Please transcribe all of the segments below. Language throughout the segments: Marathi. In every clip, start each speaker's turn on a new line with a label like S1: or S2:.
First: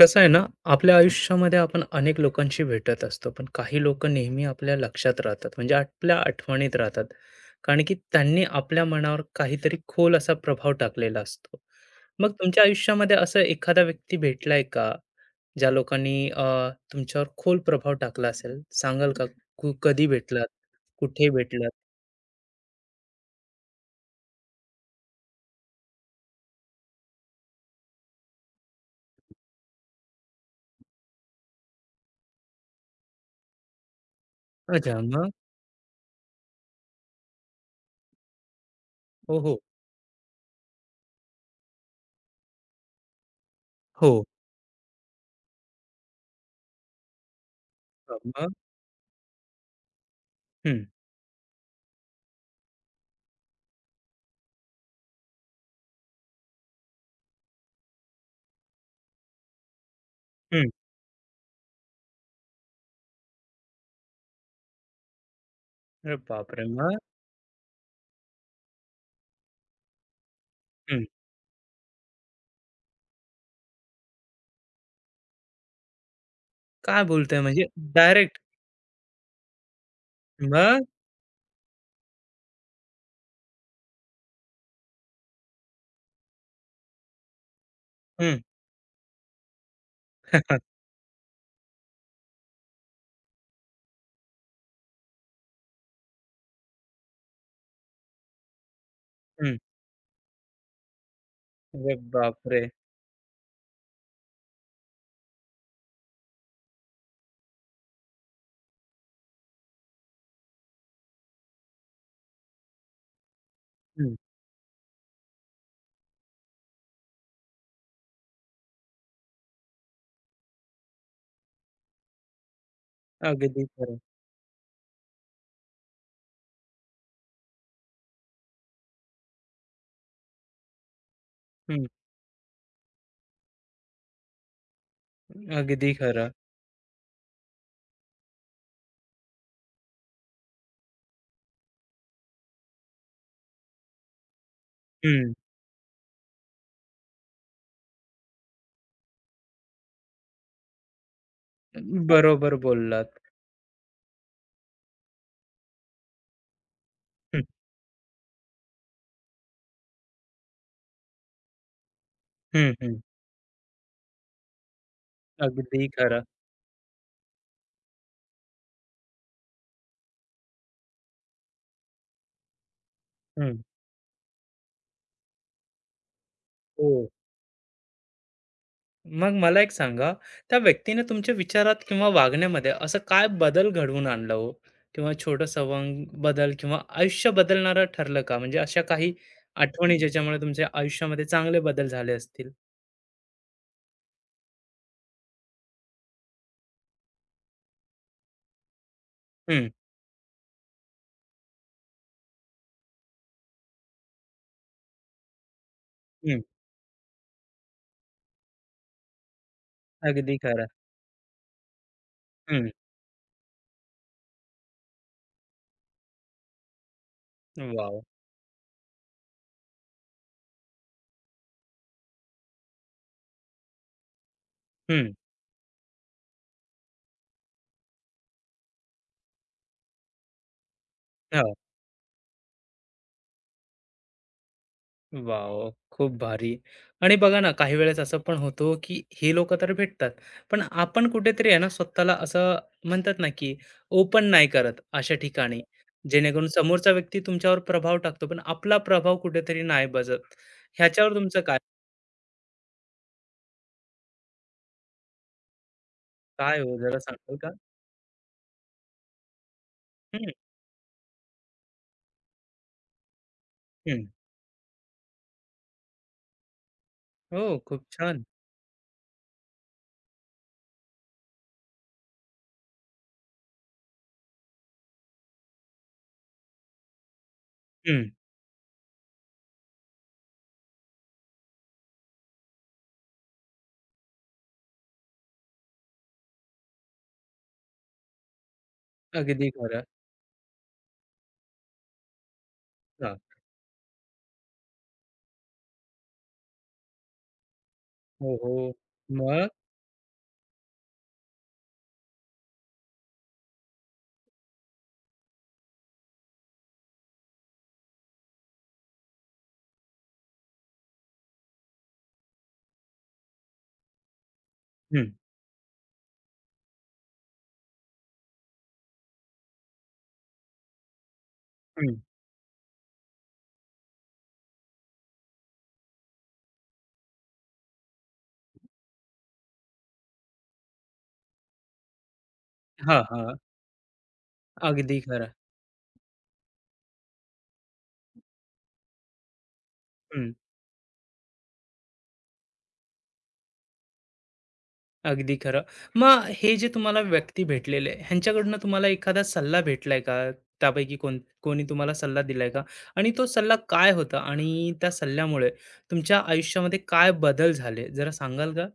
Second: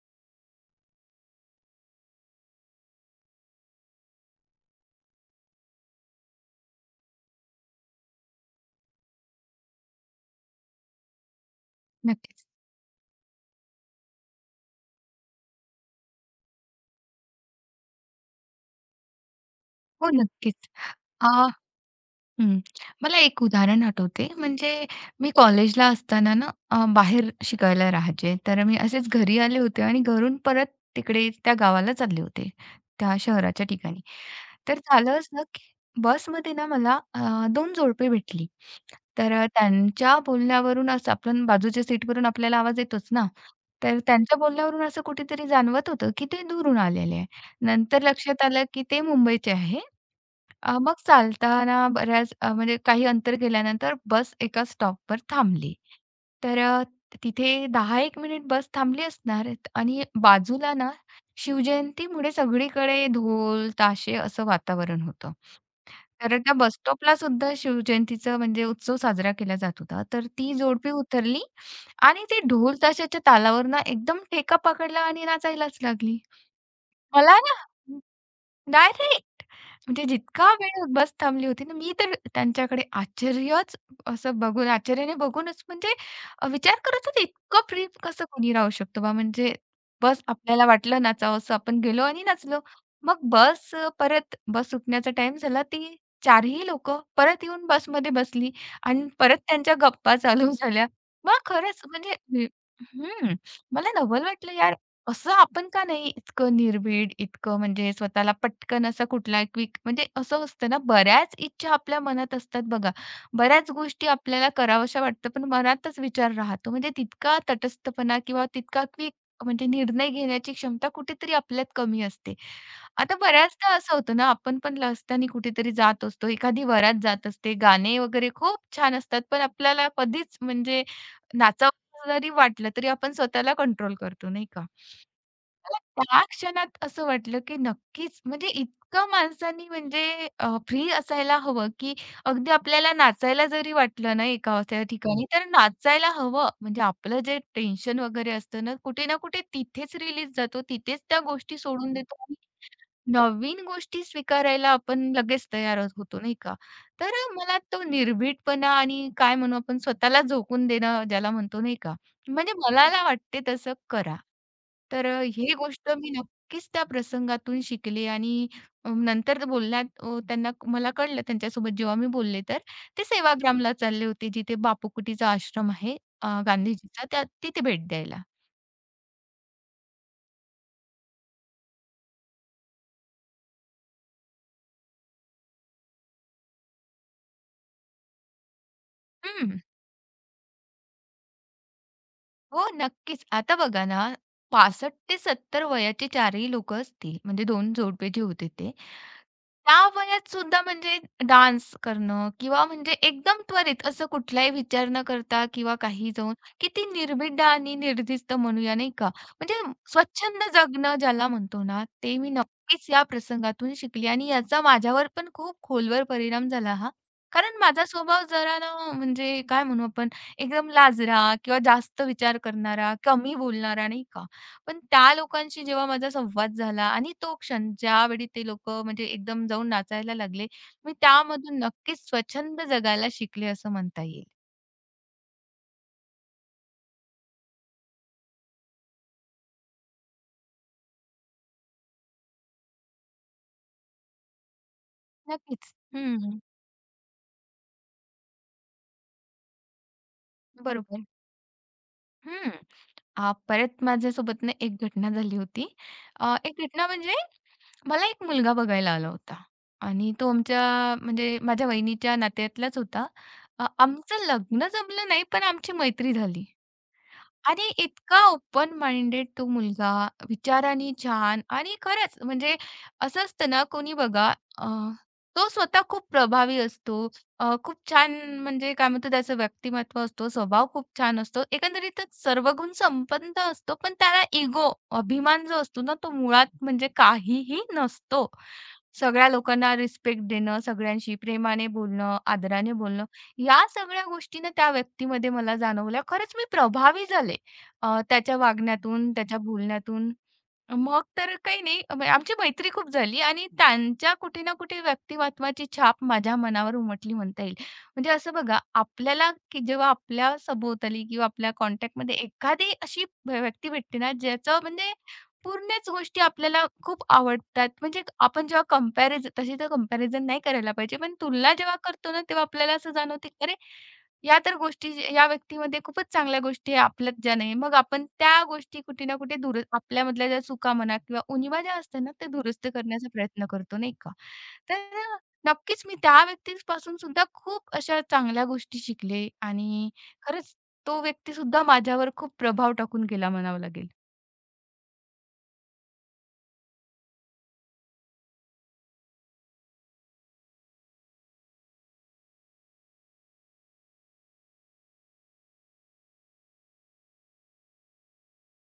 S1: कसं आहे ना, आपल्या आयुष्यामध्ये आपण अनेक लोकांशी भेटत असतो, पण काही लोक नेहमी आपल्या लक्षात राहतात, म्हणजे आपल्या आठवणीत राहतात. कारण की त्यांनी आपल्या मनावर काहीतरी खोल असा प्रभाव टाकलेला असतो. मग
S2: नक्कीच.
S1: तुमच्या आयुष्यामध्ये असं एखादा व्यक्ती भेटलाय का? ज्या लोकांनी तुमच्यावर खोल प्रभाव टाकला असेल? सांगाल का? कधी
S2: हो,
S1: भेटलात?
S2: नक्कीच. अ,
S1: कुठे भेटलात?
S2: हं. मला एक उदाहरण आठवते म्हणजे मी कॉलेजला असताना ना बाहेर शिकायला राहायचे. तर मी असेच घरी आले होते आणि घरून परत तिकडे त्या गावाला चालले होते, त्या शहराच्या ठिकाणी. तर
S1: अच्छा
S2: झालं
S1: मग?
S2: असं की बसमध्ये ना मला 2 जोडपे भेटली. तर
S1: हो, हो.
S2: त्यांच्या बोलण्यावरून असं आपण बाजूच्या सीटवरून आपल्याला आवाज येतोच ना. तर
S1: हो.
S2: त्यांच्या बोलण्यावरून असं कुठेतरी जाणवत होतं की ते दुरून आलेले आहे. नंतर
S1: अ,
S2: लक्षात
S1: मग?
S2: आलं, की ते मुंबईचे आहे.
S1: हं,
S2: मग चालताना बऱ्याच म्हणजे काही अंतर गेल्यानंतर बस एका स्टॉपवर थांबली. तर तिथे 10-1 मिनिट बस थांबली असणार आणि
S1: हं.
S2: बाजूला ना शिवजयंतीमुळे सगळीकडे ढोल, ताशे असं वातावरण होतं.
S1: अरे
S2: तर त्या
S1: बापरे!
S2: बस
S1: मग?
S2: स्टॉपला सुद्धा शिवजयंतीचा म्हणजे उत्सव साजरा केला जात होता. तर ती जोडपी
S1: हं.
S2: उतरली आणि ते ढोल ताशाच्या तालावर ना एकदम ठेका पकडला आणि नाचायलाच लागली.
S1: काय
S2: मला
S1: बोलताय
S2: ना
S1: म्हणजे डायरेक्ट?
S2: डायरेक्ट. म्हणजे जितका वेळ
S1: मग?
S2: बस थांबली होती ना, मी तर त्यांच्याकडे आश्चर्यच असं बघून आश्चर्याने बघूनच म्हणजे विचार करत होते, इतकं फ्री कसं
S1: हं.
S2: कोणी राहू शकतो बा? म्हणजे बस आपल्याला वाटलं नाचावंसं, आपण गेलो आणि नाचलो. मग परत बस सुटण्याचा टाईम झाला. ती चारही लोकं परत येऊन बसमध्ये बसली आणि परत
S1: हं.
S2: त्यांच्या गप्पा चालू झाल्या. मग खरंच
S1: अरे
S2: म्हणजे
S1: बापरे!
S2: हं, मला नवल वाटलं यार असं आपण का नाही इतकं निर्भीड, इतकं म्हणजे स्वतःला पटकन असा कुठला क्विक म्हणजे असं असतं ना, बऱ्याच इच्छा आपल्या मनात असतात बघा. बऱ्याच गोष्टी
S1: हं.
S2: आपल्याला कराव्याशा वाटतात, पण मनातच विचार राहतो. म्हणजे तितका तटस्थपणा किंवा तितका क्विक म्हणजे निर्णय घेण्याची क्षमता कुठेतरी आपल्यात कमी असते. आता
S1: अगदी
S2: बऱ्याचदा असं
S1: खरं.
S2: होतं ना, आपण पण रस्त्याने कुठेतरी जात असतो, एखादी वरात जात असते, गाणे वगैरे खूप छान असतात, पण आपल्याला कधीच म्हणजे
S1: हं.
S2: जरी वाटलं तरी आपण स्वतःला कंट्रोल करतो नाही का? मला
S1: अगदी
S2: त्या
S1: खरं.
S2: क्षणात असं वाटलं, की नक्कीच म्हणजे इतकं माणसांनी म्हणजे फ्री असायला हवं, की अगदी आपल्याला नाचायला जरी वाटलं ना एका त्या ठिकाणी
S1: हं.
S2: तर नाचायला हवं. म्हणजे आपलं जे टेन्शन वगैरे असतं ना कुठे ना कुठे तिथेच रिलीज जातो, तिथेच त्या गोष्टी सोडून देतो आणि
S1: बरोबर बोललात.
S2: नवीन गोष्टी स्वीकारायला आपण लगेच तयार होतो नाही का? तर
S1: हं.
S2: मला तो निर्भीडपणा आणि काय म्हणू आपण स्वतःला झोकून देणं ज्याला म्हणतो नाही का? म्हणजे
S1: हं,
S2: मला
S1: हं.
S2: ना वाटते तसं करा. तर ही
S1: अगदी
S2: गोष्ट मी
S1: खरं.
S2: नक्कीच त्या प्रसंगातून शिकले आणि नंतर बोलण्यात मला कळलं त्यांच्यासोबत जेव्हा मी बोलले तर ते
S1: हं.
S2: सेवाग्रामला चालले होते जिथे बापू कुटीचा आश्रम आहे.
S1: हो.
S2: गांधीजीचा त्या तिथे भेट द्यायला.
S1: मग मला एक सांगा, त्या व्यक्तीने तुमच्या विचारात किंवा वागण्यामध्ये असं काय बदल घडवून आणला हो? किंवा छोटं संवाद बदल किंवा आयुष्य बदलणारं ठरलं का? म्हणजे अशा काही
S2: हं.
S1: आठवणी ज्याच्यामुळे तुमच्या आयुष्यामध्ये चांगले बदल झाले असतील?
S2: हो, नक्कीच. आता बघा ना, 65 ते 70 वयाचे चारही लोकं असतील, म्हणजे दोन जोडपे जे होते ते.
S1: हं,
S2: त्या वयात सुद्धा म्हणजे डान्स करणं किंवा म्हणजे एकदम त्वरित असं कुठलाही विचार न करता किंवा काही जाऊन
S1: हं.
S2: किती निर्भिड आणि निर्धिस्त म्हणूया, नाही का? म्हणजे
S1: अगदी
S2: स्वच्छंद
S1: खरं.
S2: जगणं ज्याला म्हणतो ना, ते मी
S1: हं.
S2: नक्कीच या प्रसंगातून शिकली आणि याचा माझ्यावर पण खूप खोलवर परिणाम झाला हा. कारण माझा
S1: वॉव!
S2: स्वभाव जरा ना म्हणजे काय म्हणू आपण एकदम लाजरा किंवा जास्त विचार करणारा, कमी बोलणारा, नाही का? पण
S1: हं.
S2: त्या लोकांशी जेव्हा माझा संवाद झाला आणि तो क्षण ज्यावेळी ते लोकं म्हणजे एकदम जाऊन नाचायला लागले, मी त्यामधून नक्कीच स्वच्छंद जगायला शिकले असं म्हणता येईल.
S1: वॉव! खूप भारी. आणि बघा ना, काही वेळेस असं पण होतं, हो, की हे लोकं तर भेटतात, पण आपण कुठेतरी आहे ना, स्वतःला असं म्हणतात ना, की ओपन नाही करत अशा ठिकाणी,
S2: नक्कीच. हं,
S1: जेणेकरून समोरचा व्यक्ती तुमच्यावर प्रभाव टाकतो, पण आपला प्रभाव कुठेतरी नाही बसत.
S2: बरोबर.
S1: ह्याच्यावर तुमचं काय
S2: हं. परत माझ्यासोबतनं एक घटना झाली होती.
S1: काय
S2: एक
S1: हो
S2: घटना
S1: जरा
S2: म्हणजे
S1: सांगाल का?
S2: मला एक मुलगा बघायला आला होता आणि तो
S1: हं,
S2: आमच्या म्हणजे माझ्या वहिनीच्या नात्यातलाच होता.
S1: हं.
S2: आमचं लग्न जमलं नाही, पण आमची मैत्री झाली.
S1: हो,
S2: आणि
S1: खूप
S2: इतका
S1: छान.
S2: ओपन माइंडेड तो मुलगा, विचारांनी छान आणि खरंच म्हणजे असं असतं ना कोणी बघा अ, तो स्वतः खूप प्रभावी असतो. खूप
S1: हं,
S2: छान म्हणजे काय म्हणतो त्याचं व्यक्तिमत्व असतो, स्वभाव खूप छान असतो. एकंदरीतच सर्व गुण संपन्न असतो, पण त्याला इगो, अभिमान जो असतो ना तो मुळात म्हणजे काहीही नसतो. सगळ्या
S1: अगदी
S2: लोकांना
S1: खरं.
S2: रिस्पेक्ट देणं, सगळ्यांशी प्रेमाने बोलणं, आदराने बोलणं,
S1: हां.
S2: या सगळ्या गोष्टीनं त्या व्यक्तीमध्ये मला जाणवल्या. खरंच मी प्रभावी झाले.
S1: हो,
S2: त्याच्या
S1: हो.
S2: वागण्यातून, त्याच्या
S1: मग?
S2: बोलण्यातून. मग तर काही नाही, म्हणजे आमची मैत्री खूप झाली आणि त्यांच्या कुठे ना कुठे व्यक्तिमत्त्वाची छाप माझ्या मनावर उमटली म्हणता येईल. म्हणजे असं बघा, आपल्याला की जेव्हा आपल्या सभोवताली किंवा आपल्या कॉन्टॅक्टमध्ये एखादी अशी व्यक्ती भेटते ना, ज्याचं म्हणजे
S1: हं,
S2: पूर्णच गोष्टी आपल्याला खूप आवडतात. म्हणजे आपण जेव्हा तशी तर कंपॅरिझन नाही करायला पाहिजे, पण तुलना जेव्हा
S1: हं.
S2: करतो ना, तेव्हा आपल्याला असं जाणवते, "अरे!" या तर गोष्टी या व्यक्तीमध्ये खूपच चांगल्या गोष्टी आहे, आपल्यात ज्या नाही. मग आपण त्या गोष्टी कुठे ना कुठे दुरुस्त आपल्यामधल्या ज्या चुका म्हणा किंवा उणिवा ज्या असतात ना, त्या दुरुस्त
S1: हां,
S2: करण्याचा
S1: हां.
S2: प्रयत्न करतो, नाही का?
S1: अगदी
S2: तर
S1: खरं.
S2: नक्कीच मी त्या व्यक्तीपासून सुद्धा खूप अशा चांगल्या गोष्टी शिकले आणि खरंच तो व्यक्तीसुद्धा माझ्यावर खूप प्रभाव टाकून गेला म्हणावा लागेल.
S1: अगदी खरं. मग हे जे तुम्हाला व्यक्ती भेटलेले, आहे, ह्यांच्याकडनं तुम्हाला एखादा सल्ला भेटलाय का? त्यापैकी कोण कोणी तुम्हाला सल्ला दिलाय का? आणि तो सल्ला काय होता? आणि त्या सल्ल्यामुळे तुमच्या आयुष्यामध्ये काय बदल झाले? जरा सांगाल का?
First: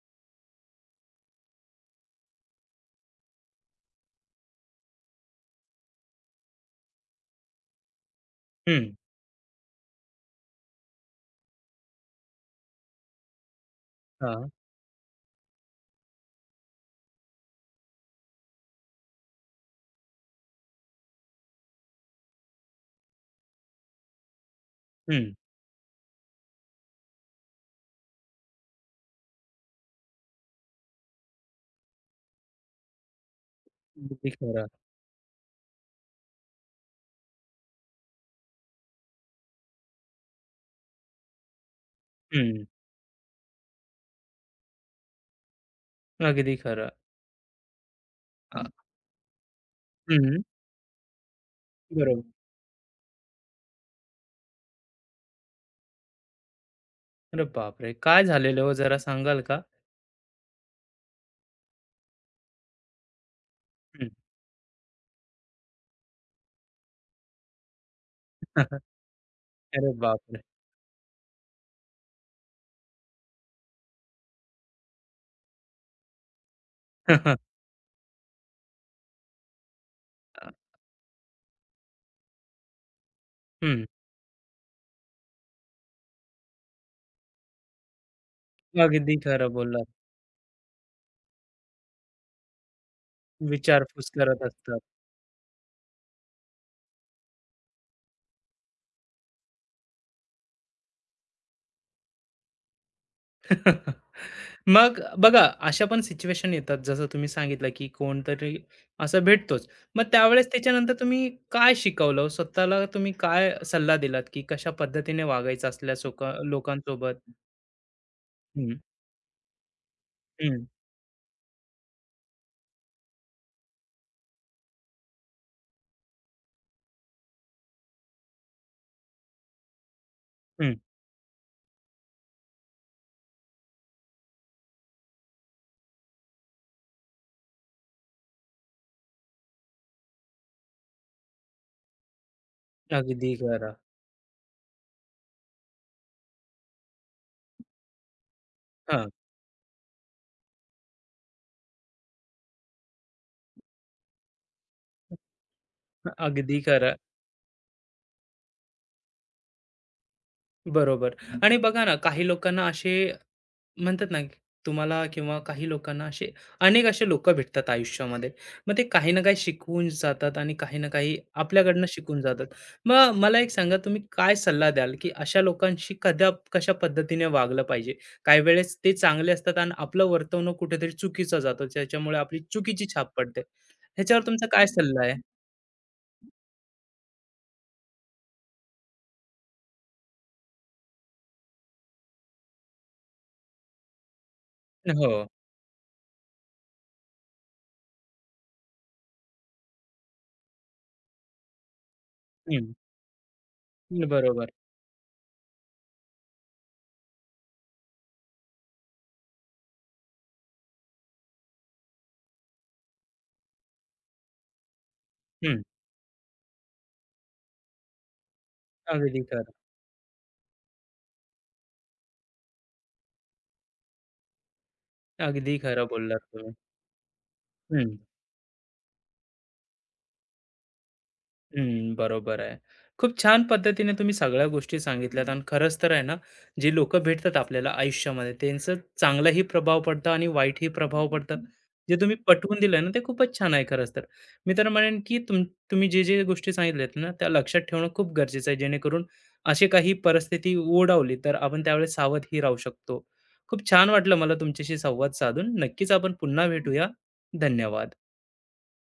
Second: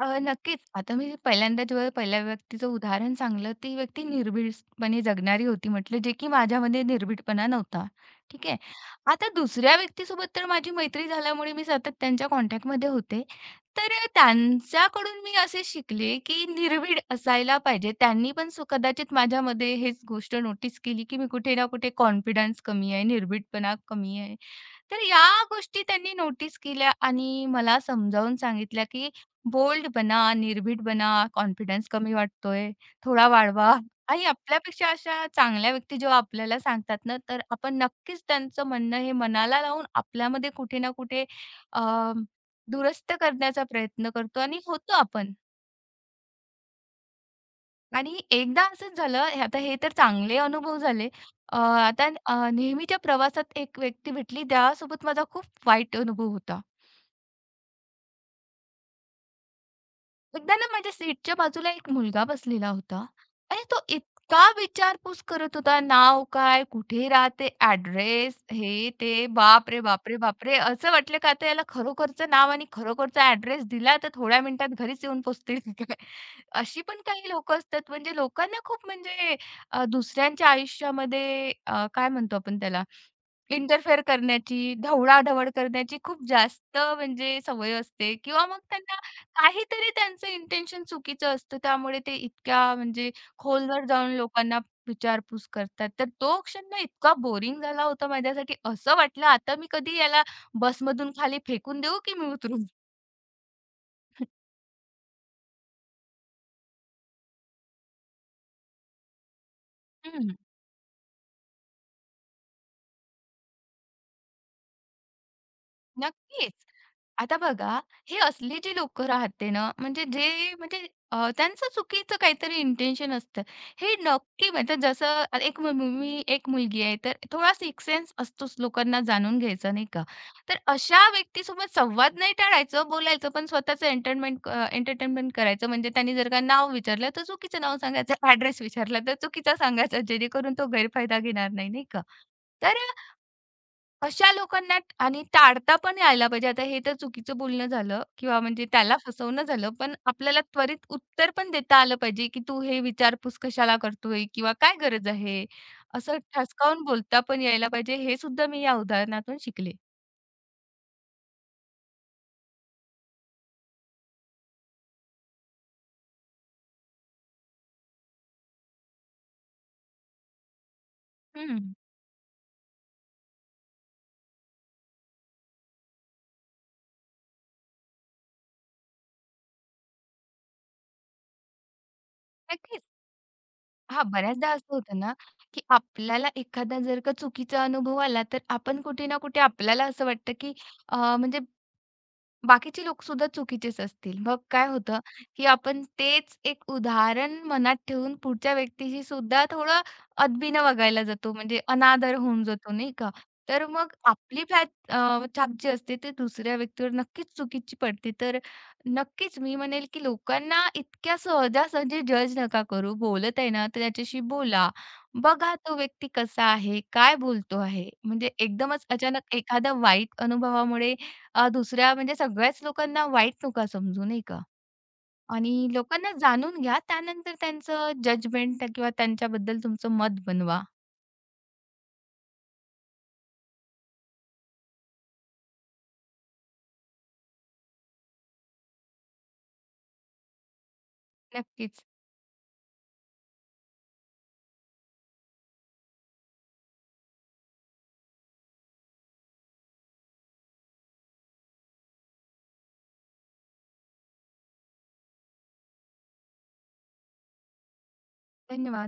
S2: नक्कीच. आता मी पहिल्यांदा जेव्हा पहिल्या व्यक्तीचं उदाहरण सांगलं, ती व्यक्ती निर्भीडपणे जगणारी होती म्हटलं, जे की माझ्यामध्ये निर्भीडपणा नव्हता. ठीक आहे.
S1: हं.
S2: आता दुसऱ्या व्यक्तीसोबत तर माझी मैत्री झाल्यामुळे मी सतत त्यांच्या कॉन्टॅक्टमध्ये होते. तर
S1: हां.
S2: त्यांच्याकडून मी असे शिकले, की निर्भीड असायला पाहिजे. त्यांनी पण सो कदाचित माझ्यामध्ये हेच गोष्ट नोटीस केली, की मी कुठे ना कुठे कॉन्फिडन्स कमी आहे, निर्भीडपणा कमी आहे. तर या
S1: हं.
S2: गोष्टी त्यांनी नोटीस केल्या आणि मला समजावून सांगितल्या, की बोल्ड बना, निर्भीड बना, कॉन्फिडन्स कमी वाटतोय, थोडा वाढवा आणि
S1: अगदी खरं.
S2: आपल्यापेक्षा अशा चांगल्या व्यक्ती जेव्हा आपल्याला सांगतात ना, तर आपण नक्कीच त्यांचं म्हणणं हे मनाला लावून आपल्यामध्ये कुठे ना कुठे अ,
S1: हं.
S2: दुरुस्त करण्याचा प्रयत्न करतो आणि होतो आपण.
S1: अगदी खरं.
S2: आणि
S1: अ,
S2: एकदा असंच झालं, आता हे तर चांगले
S1: हं.
S2: अनुभव झाले. आता
S1: बरोबर.
S2: नेहमीच्या प्रवासात एक व्यक्ती भेटली, त्यासोबत माझा खूप वाईट अनुभव होता.
S1: अरे बापरे! काय झालेलं हो जरा सांगाल का?
S2: एकदा ना माझ्या सीटच्या बाजूला एक मुलगा बसलेला होता आणि तो
S1: हं.
S2: इतका विचारपूस करत होता, नाव काय, कुठे राहते, ऍड्रेस, हे ते. बाप रे
S1: अरे
S2: बाप रे
S1: बापरे!
S2: बाप रे, असं वाटलं का आता याला खरोखरचं नाव आणि खरोखरचा ऍड्रेस दिला तर थोड्या मिनिटात घरीच येऊन पोहोचतील की काय. अशी पण काही लोक असतात म्हणजे लोकांना खूप म्हणजे दुसऱ्यांच्या आयुष्यामध्ये काय म्हणतो आपण त्याला,
S1: हं.
S2: इंटरफेअर करण्याची, ढवळाढवळ करण्याची, खूप जास्त म्हणजे सवय असते किंवा मग त्यांना
S1: अगदी खरं बोललात.
S2: काहीतरी त्यांचं इंटेन्शन चुकीचं असतं, त्यामुळे ते इतक्या म्हणजे खोलवर
S1: विचारपूस
S2: जाऊन
S1: करत
S2: लोकांना
S1: असतात.
S2: विचारपूस करतात. तर तो क्षण ना इतका बोरिंग झाला होता माझ्यासाठी, असं वाटलं आता मी कधी याला बसमधून खाली फेकून देऊ की मी उतरू?
S1: मग बघा, अशा पण सिच्युएशन येतात, जसं तुम्ही सांगितलं, की कोणतरी असं भेटतोच. मग
S2: हं.
S1: त्यावेळेस त्याच्यानंतर तुम्ही काय शिकवलं? हो? स्वतःला तुम्ही काय सल्ला दिलात, की कशा पद्धतीने वागायचं असल्या सोका
S2: नक्कीच.
S1: लोकांसोबत?
S2: आता बघा, हे असले जे
S1: हं,
S2: लोकं राहते ना, म्हणजे जे
S1: हं,
S2: म्हणजे त्यांचं चुकीचं काहीतरी इंटेन्शन असतं. हे नक्की म्हणजे जसं एक मु मु- मी एक मुलगी आहे, तर थोडा सिक्स्थ सेन्स असतोच लोकांना जाणून घ्यायचा, नाही का? तर
S1: हं.
S2: अशा व्यक्तीसोबत संवाद नाही टाळायचं, बोलायचं पण स्वतःचं एंटरटेनमेंट करायचं. म्हणजे त्यांनी जर का नाव विचारलं, तर चुकीचं नाव सांगायचं. ॲड्रेस विचारला, तर चुकीचा सांगायचा, जेणेकरून तो गैरफायदा घेणार नाही, नाही का? तर
S1: अगदी खरं.
S2: अशा लोकांना आणि टाळता पण यायला पाहिजे. आता हे तर चुकीचं बोलणं झालं किंवा म्हणजे त्याला
S1: हां,
S2: फसवणं झालं. पण आपल्याला त्वरित उत्तर पण देता आलं पाहिजे, की "तू हे विचारपूस कशाला करतोय?" किंवा "काय गरज आहे?" असं
S1: अगदी
S2: ठसकावून
S1: खरं.
S2: बोलता पण यायला पाहिजे. हे सुद्धा मी या उदाहरणातून शिकले.
S1: बरोबर. आणि बघा ना, काही लोकांना असे म्हणतात ना, की तुम्हाला किंवा काही लोकांना असे अनेक असे लोकं भेटतात आयुष्यामध्ये. मग ते काही ना काही शिकवून जातात आणि काही ना काही
S2: हं,
S1: आपल्याकडनं शिकून जातात. मग मला एक सांगा, तुम्ही काय सल्ला द्याल, की अशा लोकांशी कदा कशा पद्धतीने वागलं पाहिजे? काही वेळेस ते चांगले असतात आणि आपलं वर्तवणूक कुठेतरी चुकीचं जातं. त्याच्यामुळे आपली
S2: नक्कीच.
S1: चुकीची छाप पडते.
S2: हां,
S1: ह्याच्यावर तुमचा
S2: बऱ्याचदा
S1: काय
S2: असं होतं
S1: सल्ला
S2: ना,
S1: आहे?
S2: की आपल्याला एखादा जर का चुकीचा अनुभव आला, तर आपण कुठे ना कुठे आपल्याला असं वाटतं, की म्हणजे बाकीचे लोकसुद्धा चुकीचेच असतील. मग काय होतं,
S1: हो.
S2: की आपण तेच एक उदाहरण मनात ठेवून पुढच्या व्यक्तीशी सुद्धा थोडं अदबीनं वागायला जातो, म्हणजे अनादर होऊन
S1: हं.
S2: जातो, नाही का? तर मग आपली
S1: बरोबर.
S2: फ्लॅट छाप जी असते ती दुसऱ्या व्यक्तीवर नक्कीच चुकीची पडते. तर नक्कीच मी म्हणेल, की लोकांना इतक्या सहजासहजी जज नका करू. बोलत आहे ना, तर त्याच्याशी बोला. बघा
S1: हं.
S2: तो व्यक्ती कसा आहे, काय बोलतो आहे. म्हणजे एकदमच
S1: अगदी
S2: अचानक
S1: खरं.
S2: एखाद्या वाईट अनुभवामुळे दुसऱ्या म्हणजे सगळ्याच लोकांना वाईट नका समजू, नाही का?
S1: अगदी
S2: आणि
S1: खरं
S2: लोकांना
S1: बोललात तुम्ही.
S2: जाणून घ्या. त्यानंतर त्यांचं
S1: हं.
S2: जजमेंट किंवा त्यांच्याबद्दल तुमचं मत बनवा.
S1: हं, बरोबर आहे. खूप छान पद्धतीने तुम्ही सगळ्या गोष्टी सांगितल्यात आणि खरंच तर आहे ना, जे लोकं भेटतात आपल्याला आयुष्यामध्ये त्यांचं चांगलाही प्रभाव पडतं आणि वाईटही प्रभाव पडतं.
S2: नक्कीच.
S1: जे तुम्ही पटवून दिलं ना, ते खूपच छान आहे खरंच तर. मी तर म्हणेन की तुम्ही जे गोष्टी सांगितल्यात ना, त्या लक्षात ठेवणं खूप गरजेचं आहे जेणेकरून अशी काही परिस्थिती ओढावली तर आपण त्यावेळेस सावधही राहू शकतो. खूप छान वाटलं मला तुमच्याशी संवाद साधून. नक्कीच आपण पुन्हा भेटूया. धन्यवाद.
S2: धन्यवाद.